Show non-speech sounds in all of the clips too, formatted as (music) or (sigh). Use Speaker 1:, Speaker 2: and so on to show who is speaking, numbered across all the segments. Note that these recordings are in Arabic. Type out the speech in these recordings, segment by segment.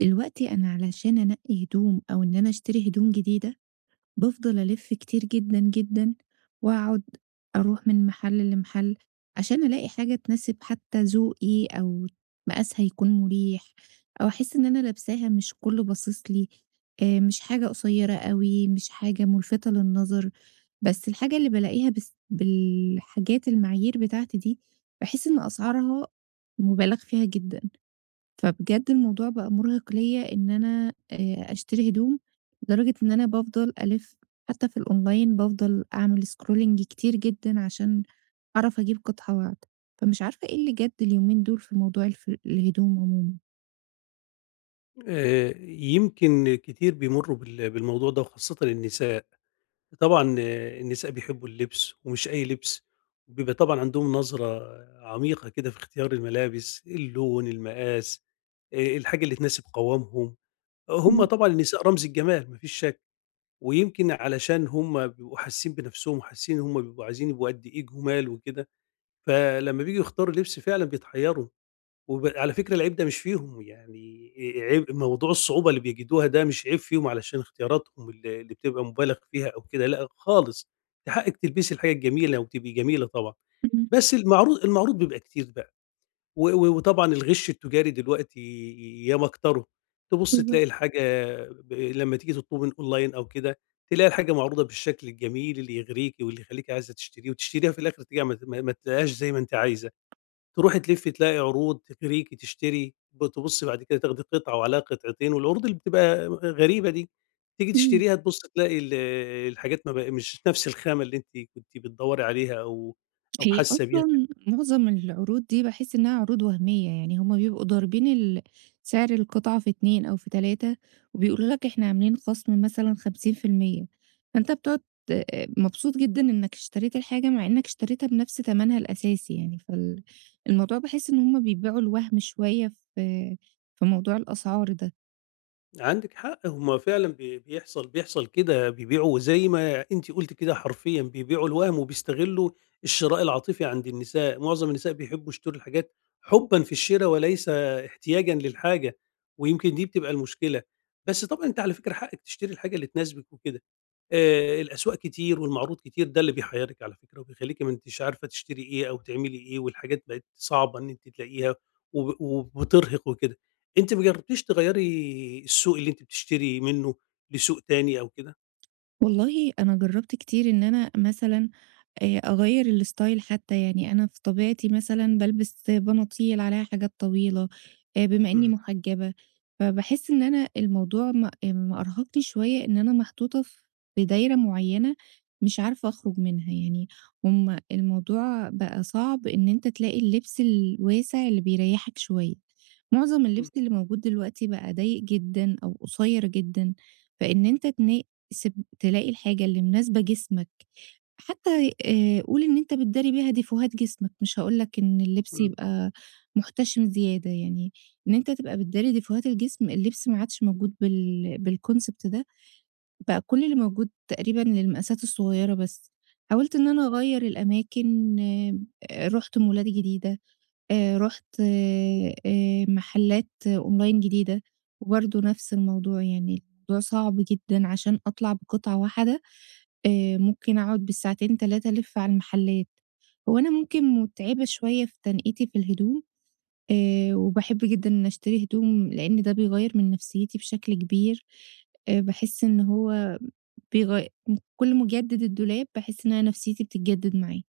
Speaker 1: دلوقتي أنا علشان أنقّي هدوم أو إن أنا أشتري هدوم جديدة، بافضل ألِف كتير جدًا، جدًا وأقعد أروح من محل لمحل عشان ألاقي حاجة تناسب حتى ذوقي أو مقاسها يكون مريح أو أحس إن أنا لابساها مش كُلّه باصص لي، مش حاجة قصيّرة أوي، مش حاجة مُلفتة للنظر، بس الحاجة اللي بالاقيها بس بالحاجات المعايير بتاعتي دي، باحس إن أسعارها مُبالغ فيها جدًا. فبجد الموضوع بقى مُرهِق ليّا إن أنا أشتري هدوم، لدرجة إن أنا بافضل ألِف حتى في الأونلاين بافضل أعمل scrolling كتير جدًا عشان أعرف أجيب قطعة واحدة، فمش عارفة إيه اللي جَد اليومين دول في موضوع الف الهدوم عمومًا.
Speaker 2: يمكن كتير بيمرّوا بالموضوع ده وخاصةً النساء، طبعًا النساء بيحبّوا اللبس ومش أي لبس، وبيبقى طبعًا عندهم نظرة عميقة كده في اختيار الملابس، اللون، المقاس، الحاجة اللي تناسب قوامهم، هم
Speaker 1: إمم.
Speaker 2: طبعًا النساء رمز الجمال ما فيش شك، ويمكن علشان هم بيبقوا حاسين بنفسهم وحاسين إن هم بيبقوا عايزين يبقوا قد إيه جُمال وكده، فلمّا بييجوا يختاروا لبس فعلًا بيتحيّروا. وعلى فكرة العيب ده مش فيهم، يعني عيب موضوع الصعوبة اللي بيجدوها ده مش عيب فيهم علشان اختياراتهم اللي بتبقى مُبالغ فيها أو كده، لأ خالص، ده حقِّك تلبسي الحاجة الجميلة وتبقي جميلة طبعًا،
Speaker 1: إمم.
Speaker 2: بس المعروض بيبقى كتير بقى، و و وطبعًا الغِش التجاري دلوقتي ياما كتروا، تبُص
Speaker 1: بالضبط.
Speaker 2: تلاقي الحاجة لمّا تيجي تطلبي من أونلاين أو كده، تلاقي الحاجة معروضة بالشكل الجميل اللي يغريكِ واللي يخلّيكِ عايزة تشتريه وتشتريها في الآخر تيجي ما تلاقيهاش زي ما أنتِ عايزة. تروحي تلفي تلاقي عروض، تغريكِ، تشتري، تبُصّي بعد كده تاخدي قطعة وعليها قطعتين، والعروض اللي بتبقى غريبة دي، تيجي
Speaker 1: إمم.
Speaker 2: تشتريها تبُصّي تلاقي الحاجات ما بق مش نفس الخامة اللي أنتِ كنتِ بتدوّري عليها أو
Speaker 1: هي
Speaker 2: حاسة بيها.
Speaker 1: أصلًا معظم العروض دي باحس إنها عروض وهمية، يعني هُم بيبقوا ضاربين سعر القطعة في 2 أو في 3 وبيقولوا لك إحنا عاملين خصم مثلًا 50%، فأنت بتقعد آآ، مبسوط جدًا إنك اشتريت الحاجة مع إنك اشتريتها بنفس تمنها الأساسي يعني، الموضوع باحس إن هُم بيبيعوا الوهم شوية في موضوع الأسعار ده.
Speaker 2: عندِك حق، هُم فعلًا بيحصل كده، بيبيعوا زي ما أنتِ قُلتِ كده حرفيًا، بيبيعوا الوهم وبيستغلّوا الشراء العاطفي عند النساء، معظم النساء بيحبّوا يشتروا الحاجات حُبًا في الشرا وليس احتياجًا للحاجة، ويمكن دي بتبقى المشكلة، بس طبعًا أنتِ على فكرة حقِّك تشتري الحاجة اللي تناسبِك وكده، الأذواق كتير والمعروض كتير، ده اللي بيحيّرِك على فكرة وبيخلّيكِ ما أنتيش عارفة تشتري إيه أو تعملي إيه والحاجات بقت صعبة إن أنتِ تلاقيها وبترهق وكده. أنتِ ما جرّبتيش تغيّري السوق اللي أنتِ بتشتري منّه لسوق تاني أو كده؟
Speaker 1: والله أنا جرّبت كتير إن أنا مثلًا أغيّر الstyle حتى، يعني أنا في طبيعتي مثلًا بالبس بناطيل عليها حاجات طويلة، بما إنّي
Speaker 2: إمم،
Speaker 1: محجّبة، فباحس إن أنا الموضوع مأرهقني شوية إن أنا محطوطة في دايرة معيّنة مش عارفة أخرُج منها، يعني هم الموضوع بقى صعب إن أنت تلاقي اللبس الواسع اللي بيريّحك شوية. معظم اللبس
Speaker 2: إمم،
Speaker 1: اللي موجود دلوقتي بقى ضيّق جدًا أو قصيّر جدًا، فإن أنت تنا سب تلاقي الحاجة اللي مناسبة جسمك حتى قُل إن أنت بتداري بيها ديفوهات جسمك، مش هاقول لك إن اللبس
Speaker 2: إمم،
Speaker 1: يبقى محتشم زيادة، يعني إن أنت تبقى بتداري ديفوهات الجسم، اللبس ما عادش موجود بالconcept ده، بقى كل اللي موجود تقريبًا للمقاسات الصغيرة بس. حاولت إن أنا أغيّر الأماكن، رُحت مولات جديدة، رُحت محلات أونلاين جديدة، وبرضه نفس الموضوع، يعني الموضوع صعب جدًا عشان أطلع بقطعة واحدة ممكن أقعد بالساعتين 3 ألِف على المحلات. هو أنا ممكن مُتعبة شوية في تنقيتي في الهدوم، وباحب جدًا إن أشتري هدوم لإن ده بيغيّر من نفسيتي بشكل كبير، باحس إن هو بيغي كل ما أجدد الدولاب باحس إن أنا نفسيتي بتتجدد معاه.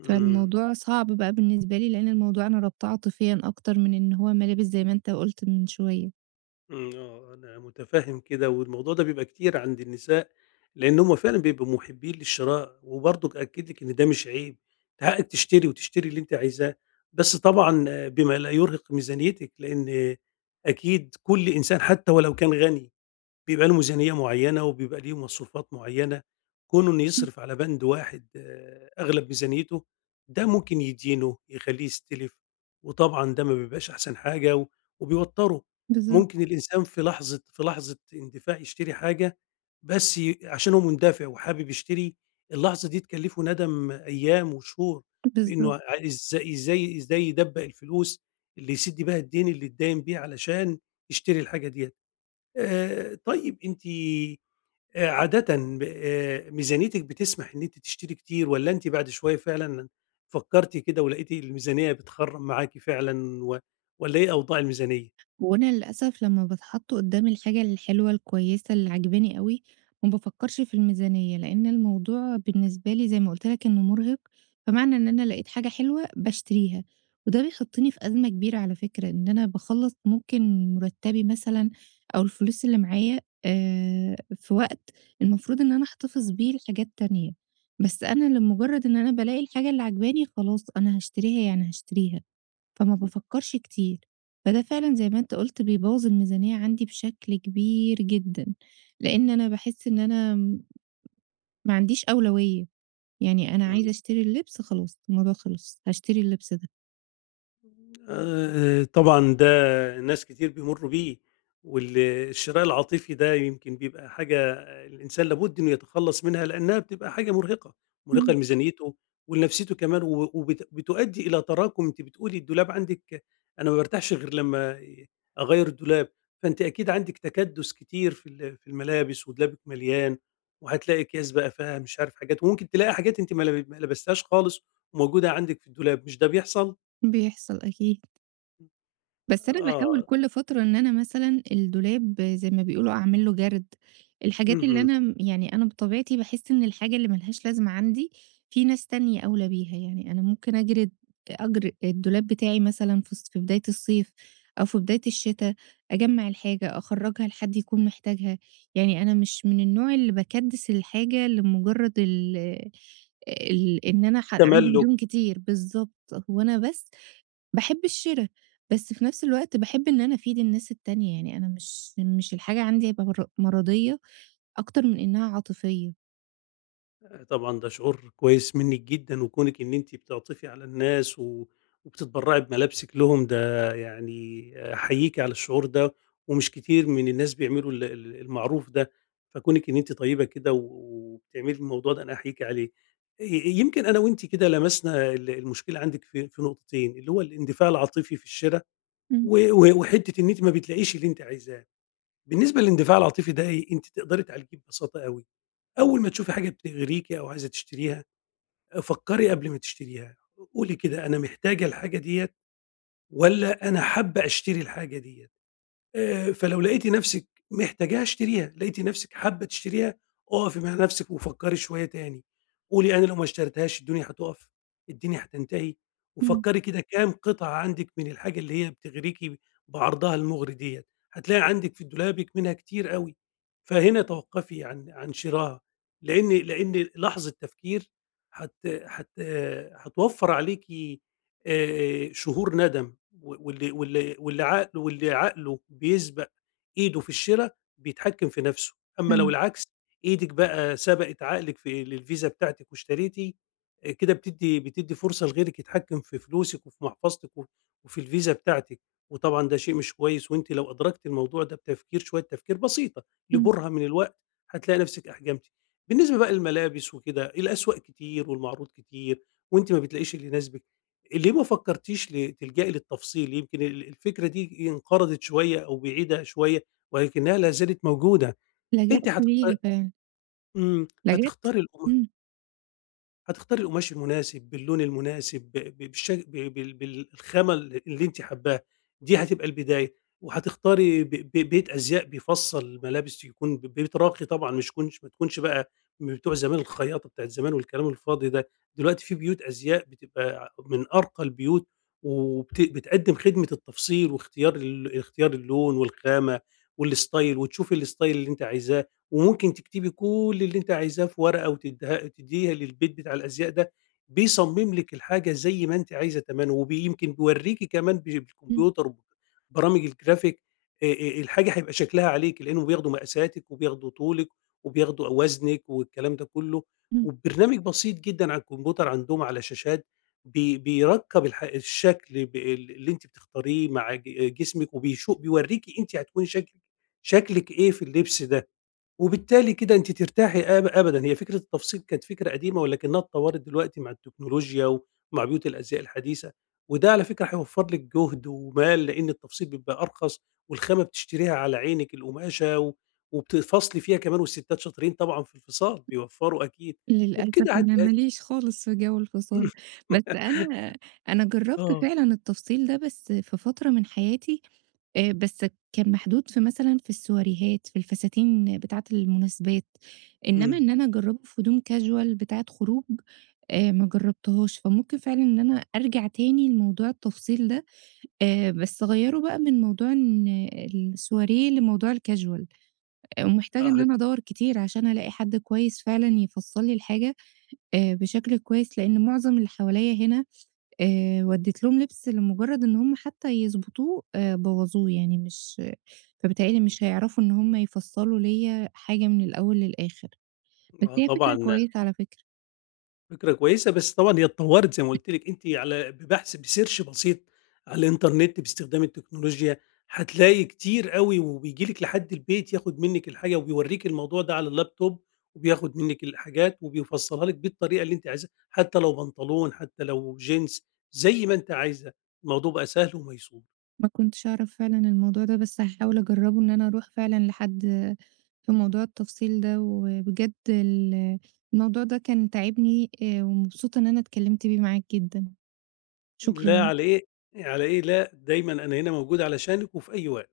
Speaker 2: إمم.
Speaker 1: فالموضوع صعب بقى بالنسبة لي لإن الموضوع أنا رابطاه عاطفيًا أكتر من إن هو ملابس زي ما أنت قُلت من شوية.
Speaker 2: إمم، آه، أنا متفهم كده، والموضوع ده بيبقى كتير عند النساء، لأن هُم فعلًا بيبقوا مُحبين للشراء، وبرضك أأكد لِك إن ده مش عيب، ده حقِّك تشتري وتشتري اللي أنتِ عايزاه، بس طبعًا بما لا يرهق ميزانيتِك، لأن أكيد كل إنسان حتى ولو كان غني بيبقى له ميزانية معيّنة وبيبقى ليه مصروفات معيّنة، كونه إنه يصرف على بند واحد أغلب ميزانيته، ده ممكن يدينه، يخلّيه يستلف، وطبعًا ده ما بيبقاش أحسن حاجة وبيوتّره.
Speaker 1: بالضبط.
Speaker 2: ممكن الإنسان في لحظة اندفاع يشتري حاجة، بس عشان هو مندفع وحابب يشتري، اللحظة دي تكلّفه ندم أيام وشهور في إنه
Speaker 1: بالضبط.
Speaker 2: ع إزاي يدبّق الفلوس اللي يسِد بيها الدين اللي اتداين بيه علشان يشتري الحاجة ديّة. طيب أنتِ عادةً ميزانيتِك بتسمح إن أنتِ تشتري كتير والّا أنتِ بعد شوية فعلًا فكّرتِ كده ولقيتِ الميزانية بتخرّم معاكِ فعلًا والّا إيه أوضاع الميزانية؟
Speaker 1: وأنا للأسف لمّا باتحط قدّامي الحاجة الحلوة الكويسة اللي عاجباني أوي، ما بافكّرش في الميزانية، لإن الموضوع بالنسبة لي زي ما قُلت لك إنه مُرهق، فمعنى إن أنا لقيت حاجة حلوة باشتريها، وده بيحطّني في أزمة كبيرة على فكرة، إن أنا باخلّص ممكن مُرتّبي مثلًا أو الفلوس اللي معايا في وقت المفروض إن أنا أحتفظ بيه لحاجات تانية، بس أنا لمُجرّد إن أنا بالاقي الحاجة اللي عاجباني خلاص أنا هاشتريها يعني هاشتريها. فما بافكّرش كتير، فده فعلًا زي ما أنت قُلت بيبوّظ الميزانية عندي بشكل كبير جدًا، لإن أنا باحس إن أنا ما عنديش أولوية، يعني أنا عايزة
Speaker 2: إمم.
Speaker 1: أشتري اللبس خلاص الموضوع خلص، هاشتري اللبس ده.
Speaker 2: طبعًا ده ناس كتير بيمُرّوا بيه، وال الشراء العاطفي ده يمكن بيبقى حاجة الإنسان لابد إنه يتخلّص منها، لإنها بتبقى حاجة مُرهقة،
Speaker 1: (laughs)
Speaker 2: مُرهقة
Speaker 1: إمم.
Speaker 2: لميزانيته ولنفسيته كمان، و وبت بتؤدّي إلى تراكُم أنتِ بتقولي الدولاب عندِك أنا ما بارتاحش غير لمّا أغيّر الدولاب، فأنتِ أكيد عندِك تكدُّس كتير في الملابس ودولابِك مليان، وهتلاقي أكياس بقى فيها مش عارف حاجات، وممكن تلاقي حاجات أنتِ ما لبستيهاش خالص وموجودة عندِك في الدولاب، مش ده بيحصل؟
Speaker 1: بيحصل أكيد. بس أنا باحاول
Speaker 2: آه.
Speaker 1: كل فترة إن أنا مثلًا الدولاب زي ما بيقولوا أعمل له جَرد، الحاجات اللي
Speaker 2: اهم،
Speaker 1: أنا م يعني أنا بطبيعتي باحس إن الحاجة اللي ما لهاش لازمة عندي في ناس تانية أولى بيها، يعني أنا ممكن أجرد الدولاب بتاعي مثلًا في في بداية الصيف أو في بداية الشتا، أجمّع الحاجة، أخرّجها لحد يكون محتاجها، يعني أنا مش من النوع اللي باكدِّس الحاجة لمجرد ال ال إن أنا عندي
Speaker 2: تملُّك،
Speaker 1: هدوم كتير بالضبط، هو أنا بس باحب الشِرا، بس في نفس الوقت باحب إن أنا أفيد الناس التانية، يعني أنا مش الحاجة عندي هيبقى مرضية أكتر من إنها عاطفية.
Speaker 2: آه، طبعًا ده شعور كويس منِّك جدًا، وكونِك إن أنتِ بتعطفي على الناس وبتتبرّعي بملابسِك لهم ده يعني أحييكِ على الشعور ده، ومش كتير من الناس بيعملوا ال ال المعروف ده، فكونِك إن أنتِ طيبة كده وبتعملي الموضوع ده أنا أحييكِ عليه. يمكن أنا وأنتِ كده لمسنا المشكلة عندِك في نقطتين، اللي هو الاندفاع العاطفي في الشرا
Speaker 1: إمم.
Speaker 2: و و وحتّة إن أنتِ ما بتلاقيش اللي أنتِ عايزاه. بالنسبة للاندفاع العاطفي ده إيه؟ أنتِ تقدري تعالجيه ببساطة أوي. أول ما تشوفي حاجة بتغريكِ أو عايزة تشتريها، فكّري قبل ما تشتريها، قولي كده أنا محتاجة الحاجة ديّة والّا أنا حابة أشتري الحاجة ديّة؟ فلو لقيتِ نفسِك محتاجاها اشتريها، لقيتِ نفسِك حابة تشتريها، أقفي مع نفسِك وفكّري شوية تاني، قولي أنا لو ما اشتريتهاش الدنيا هتُقف، الدنيا هتنتهي،
Speaker 1: إمم.
Speaker 2: وفكّري كده كام قطعة عندِك من الحاجة اللي هي بتغريكِ بعرضها المغري ديّة، هتلاقي عندِك في دولابِك منها كتير أوي، فهنا توقّفي عن شرائها، لإن لحظة تفكير هت هت هتوفّر عليكِ، شهور ندم. و واللي واللي واللي عقله واللي عقله بيسبق إيده في الشِرا بيتحكّم في نَفْسه، أمّا لو
Speaker 1: فعلًا.
Speaker 2: العكس إيدِك بقى سبقِت عقلِك للفيزا بتاعتِك واشتريتِ، كده بتدّي فرصة لغيرِك يتحكّم في فلوسِك وفي محفظتِك وفي الفيزا بتاعتِك، وطبعًا ده شيء مش كويس وأنتِ لو أدركتِ الموضوع ده بتفكير شوية تفكير بسيطة
Speaker 1: إمم.
Speaker 2: لبُرهة من الوقت، هتلاقي نَفْسِك أحجمتِ. بالنسبة بقى للملابس وكده، الأسواق كتير والمعروض كتير وأنتِ ما بتلاقيش اللي يناسبِك. ليه ما فكرتيش تلجئي للتفصيل؟ يمكن الفكرة دي انقرضت شوية أو بعيدة شوية ولكنها لا زالت موجودة، أنتِ
Speaker 1: لجأت
Speaker 2: هتخت
Speaker 1: ليها فعلًا.
Speaker 2: إمم،
Speaker 1: لجأت إمم.
Speaker 2: هتختاري القماش المناسب، باللون المناسب، ب ب بالش ب بال بالخامة اللي أنتِ حاباها، دي هتبقى البداية، وهتختاري ب ب بيت أزياء بيفصّل ملابس يكون بيت راقي طبعًا مش يكونش ما تكونش بقى من بتوع زمان الخياطة بتاعة زمان والكلام الفاضي ده، دلوقتي في بيوت أزياء بتبقى من أرقى البيوت بتقدّم خدمة التفصيل واختيار اختيار اللون والخامة والstyle وتشوفي الstyle اللي أنتِ عايزاه. وممكن تكتبي كل اللي أنتِ عايزاه في ورقة تدّيها للبيت بتاع الأزياء ده، بيصمم لِك الحاجة زي ما أنتِ عايزة تمامًا، وبيمكن بيورّيكِ كمان
Speaker 1: إمم.
Speaker 2: بالكمبيوتر وبرامج الgraphic آآ آآ الحاجة هيبقى شكلها عليكِ، لإنهم بياخدوا مقاساتِك وبياخدوا طولِك وبياخدوا وزنِك والكلام ده كله،
Speaker 1: إمم.
Speaker 2: وببرنامج بسيط جدًا على الكمبيوتر عندهم على شاشات بيركّب الشكل ب ال اللي أنتِ بتختاريه مع جسمِك بيورّيكِ أنتِ هتكوني شكلِك إيه في اللبس ده. وبالتالي كده أنتِ ترتاحي أبدًا، هي فكرة التفصيل كانت فكرة قديمة ولكنها اتطوّرت دلوقتي مع التكنولوجيا ومع بيوت الأزياء الحديثة، وده على فكرة هيوفّر لِك جهد ومال، لإن التفصيل بيبقى أرخص والخامة بتشتريها على عينِك القماشة وبتفاصلي فيها كمان والستات شاطرين طبعًا في الفصال، بيوفّروا أكيد،
Speaker 1: للأسف
Speaker 2: وبكده
Speaker 1: أنا ما ليش خالص في جو الفصال، بس
Speaker 2: (laughs)
Speaker 1: أنا جرّبت
Speaker 2: آه،
Speaker 1: فعلًا التفصيل ده بس في فترة من حياتي، بس كان محدود في مثلًا في السواريهات، في الفساتين بتاعة المناسبات، إنما
Speaker 2: إمم،
Speaker 1: إن أنا أجرّبه في هدوم casual بتاعة خروج ما جرّبتهاش، فممكن فعلًا إن أنا أرجع تاني لموضوع التفصيل ده، بس أغيّره بقى من موضوع إن السواريه لموضوع الcasual ومحتاجة
Speaker 2: آه،
Speaker 1: إن أنا أدوّر كتير عشان ألاقي حد كويس فعلًا يفصّل لي الحاجة بشكل كويس، لإن معظم اللي حواليّا هنا ودّيت لهم لبس لمجرّد إن هم حتى يضبطوه بوّظوه، يعني مش فبيتهيأ لي
Speaker 2: إمم،
Speaker 1: مش هيعرفوا إن هم يفصّلوا ليّا حاجة من الأول للآخر، بس
Speaker 2: آه
Speaker 1: هي فكرة
Speaker 2: طبعًا.
Speaker 1: كويسة على فكرة.
Speaker 2: فكرة كويسة، بس طبعًا هي اتطوّرت زي ما قُلت لِك، أنتِ على بsearch بسيط على الإنترنت باستخدام التكنولوجيا، هتلاقي كتير أوي وبييجي لِك لحد البيت ياخد منِّك الحاجة وبيورّيكِ الموضوع ده على اللابتوب وبياخد منِّك الحاجات وبيفصّلها لِك بالطريقة اللي أنتِ عايزاها، حتى لو بنطلون، حتى لو جينز، زي ما أنتِ عايزة، الموضوع بقى سهل وميسور.
Speaker 1: ما كنتش أعرف فعلًا الموضوع ده، بس هاحاول أجرّبه إن أنا أروح فعلًا لحد في موضوع التفصيل ده، وبجد الموضوع ده كان تاعبني ومبسوطة إن أنا اتكلمت بيه معاك جدًا،
Speaker 2: لا
Speaker 1: شكرًا.
Speaker 2: على إيه على إيه، لا دايمًا أنا هنا موجود علشانِك وفي أي وقت.